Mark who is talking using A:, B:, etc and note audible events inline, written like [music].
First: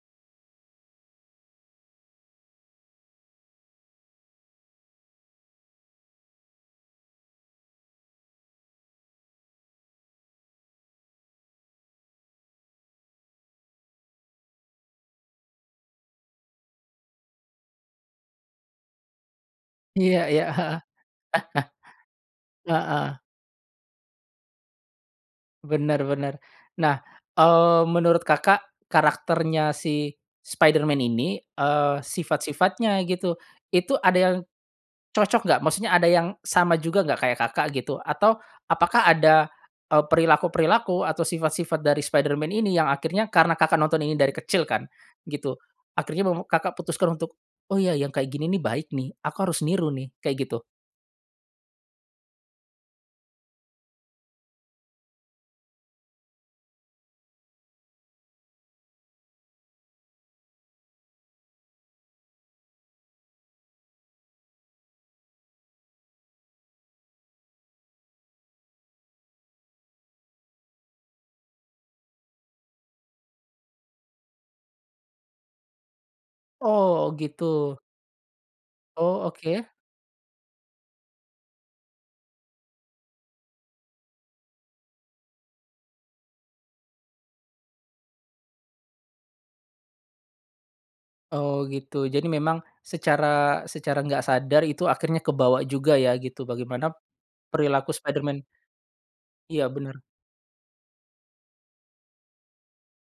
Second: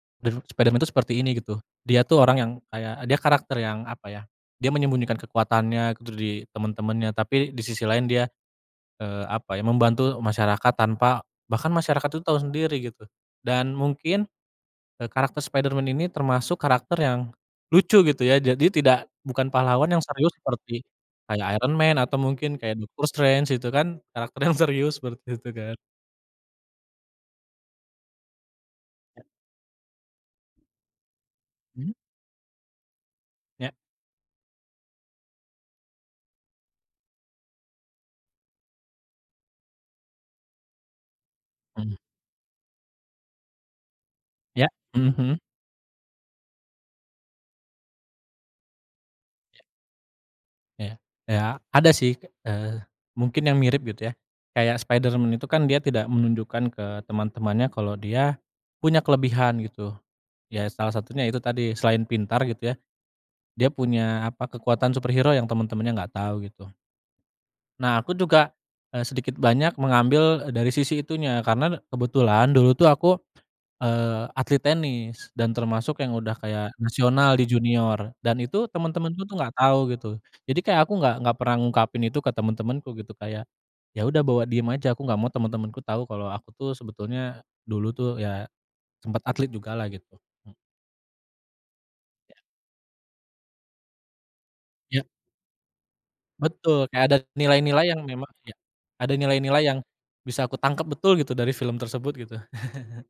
A: Dan Spiderman tuh seperti ini gitu, dia tuh orang yang kayak dia karakter yang apa ya, dia menyembunyikan kekuatannya gitu dari temen-temennya tapi di sisi lain dia, eee, apa ya, membantu masyarakat tanpa bahkan masyarakat tuh tau sendiri gitu dan mungkin, eee, karakter Spiderman ini termasuk karakter yang lucu gitu ya, jadi tidak bukan pahlawan yang
B: Iya
A: serius
B: iya. heeh,
A: seperti, kayak Iron Man atau mungkin
B: [laughs]
A: kayak Doctor
B: heeh.
A: Strange gitu kan karakter yang serius seperti itu kan.
B: Bener bener nah, eee, menurut Kakak,
A: Ya.
B: karakternya si Spiderman ini,
A: Mmm.
B: eee, sifat-sifatnya gitu
A: Ya.
B: itu ada yang, cocok gak? Maksudnya ada yang sama juga gak kayak Kakak, gitu atau apakah ada, eee, perilaku-perilaku atau sifat-sifat
A: Mhm.
B: dari Spiderman ini yang akhirnya karena Kakak, nonton ini dari kecil
A: Ya,
B: kan
A: mhm mhm.
B: gitu, akhirnya meme Kakak, putuskan untuk, "Oh ya yang kayak gini nih baik nih, aku harus
A: Ya.
B: niru nih," kayak gitu.
A: Ya, iya ada sih, eee, mungkin yang mirip gitu ya, kayak Spiderman itu kan dia tidak menunjukkan ke teman-temannya kalau dia punya kelebihan gitu, ya salah satunya itu tadi selain pintar gitu ya, dia punya apa, kekuatan superhero yang teman-temannya nggak tahu gitu. Nah aku juga, eee, sedikit banyak mengambil dari sisi itunya karena kebetulan dulu tuh aku, eee, atlet tenis dan termasuk yang udah kayak
B: Oh
A: nasional di
B: gitu.
A: junior dan itu temen-temenku
B: Oh
A: tuh gak
B: oke.
A: tau gitu, jadi kayak aku gak gak pernah ngungkapin itu ke temen-temenku gitu kayak, ya udah bawa diem aja aku gak mau temen-temenku tau kalo aku tuh sebetulnya, dulu tuh ya, sempat atlet juga lah gitu. E
B: Oh gitu jadi
A: Ya.
B: memang secara secara enggak sadar itu
A: Ya.
B: akhirnya kebawa juga ya gitu
A: Betul,
B: bagaimana,
A: kayak ada nilai-nilai
B: perilaku
A: yang memang
B: Spiderman.
A: iya, ada nilai-nilai
B: Iya
A: yang
B: bener.
A: bisa kutangkap betul gitu dari film tersebut gitu. [chuckles]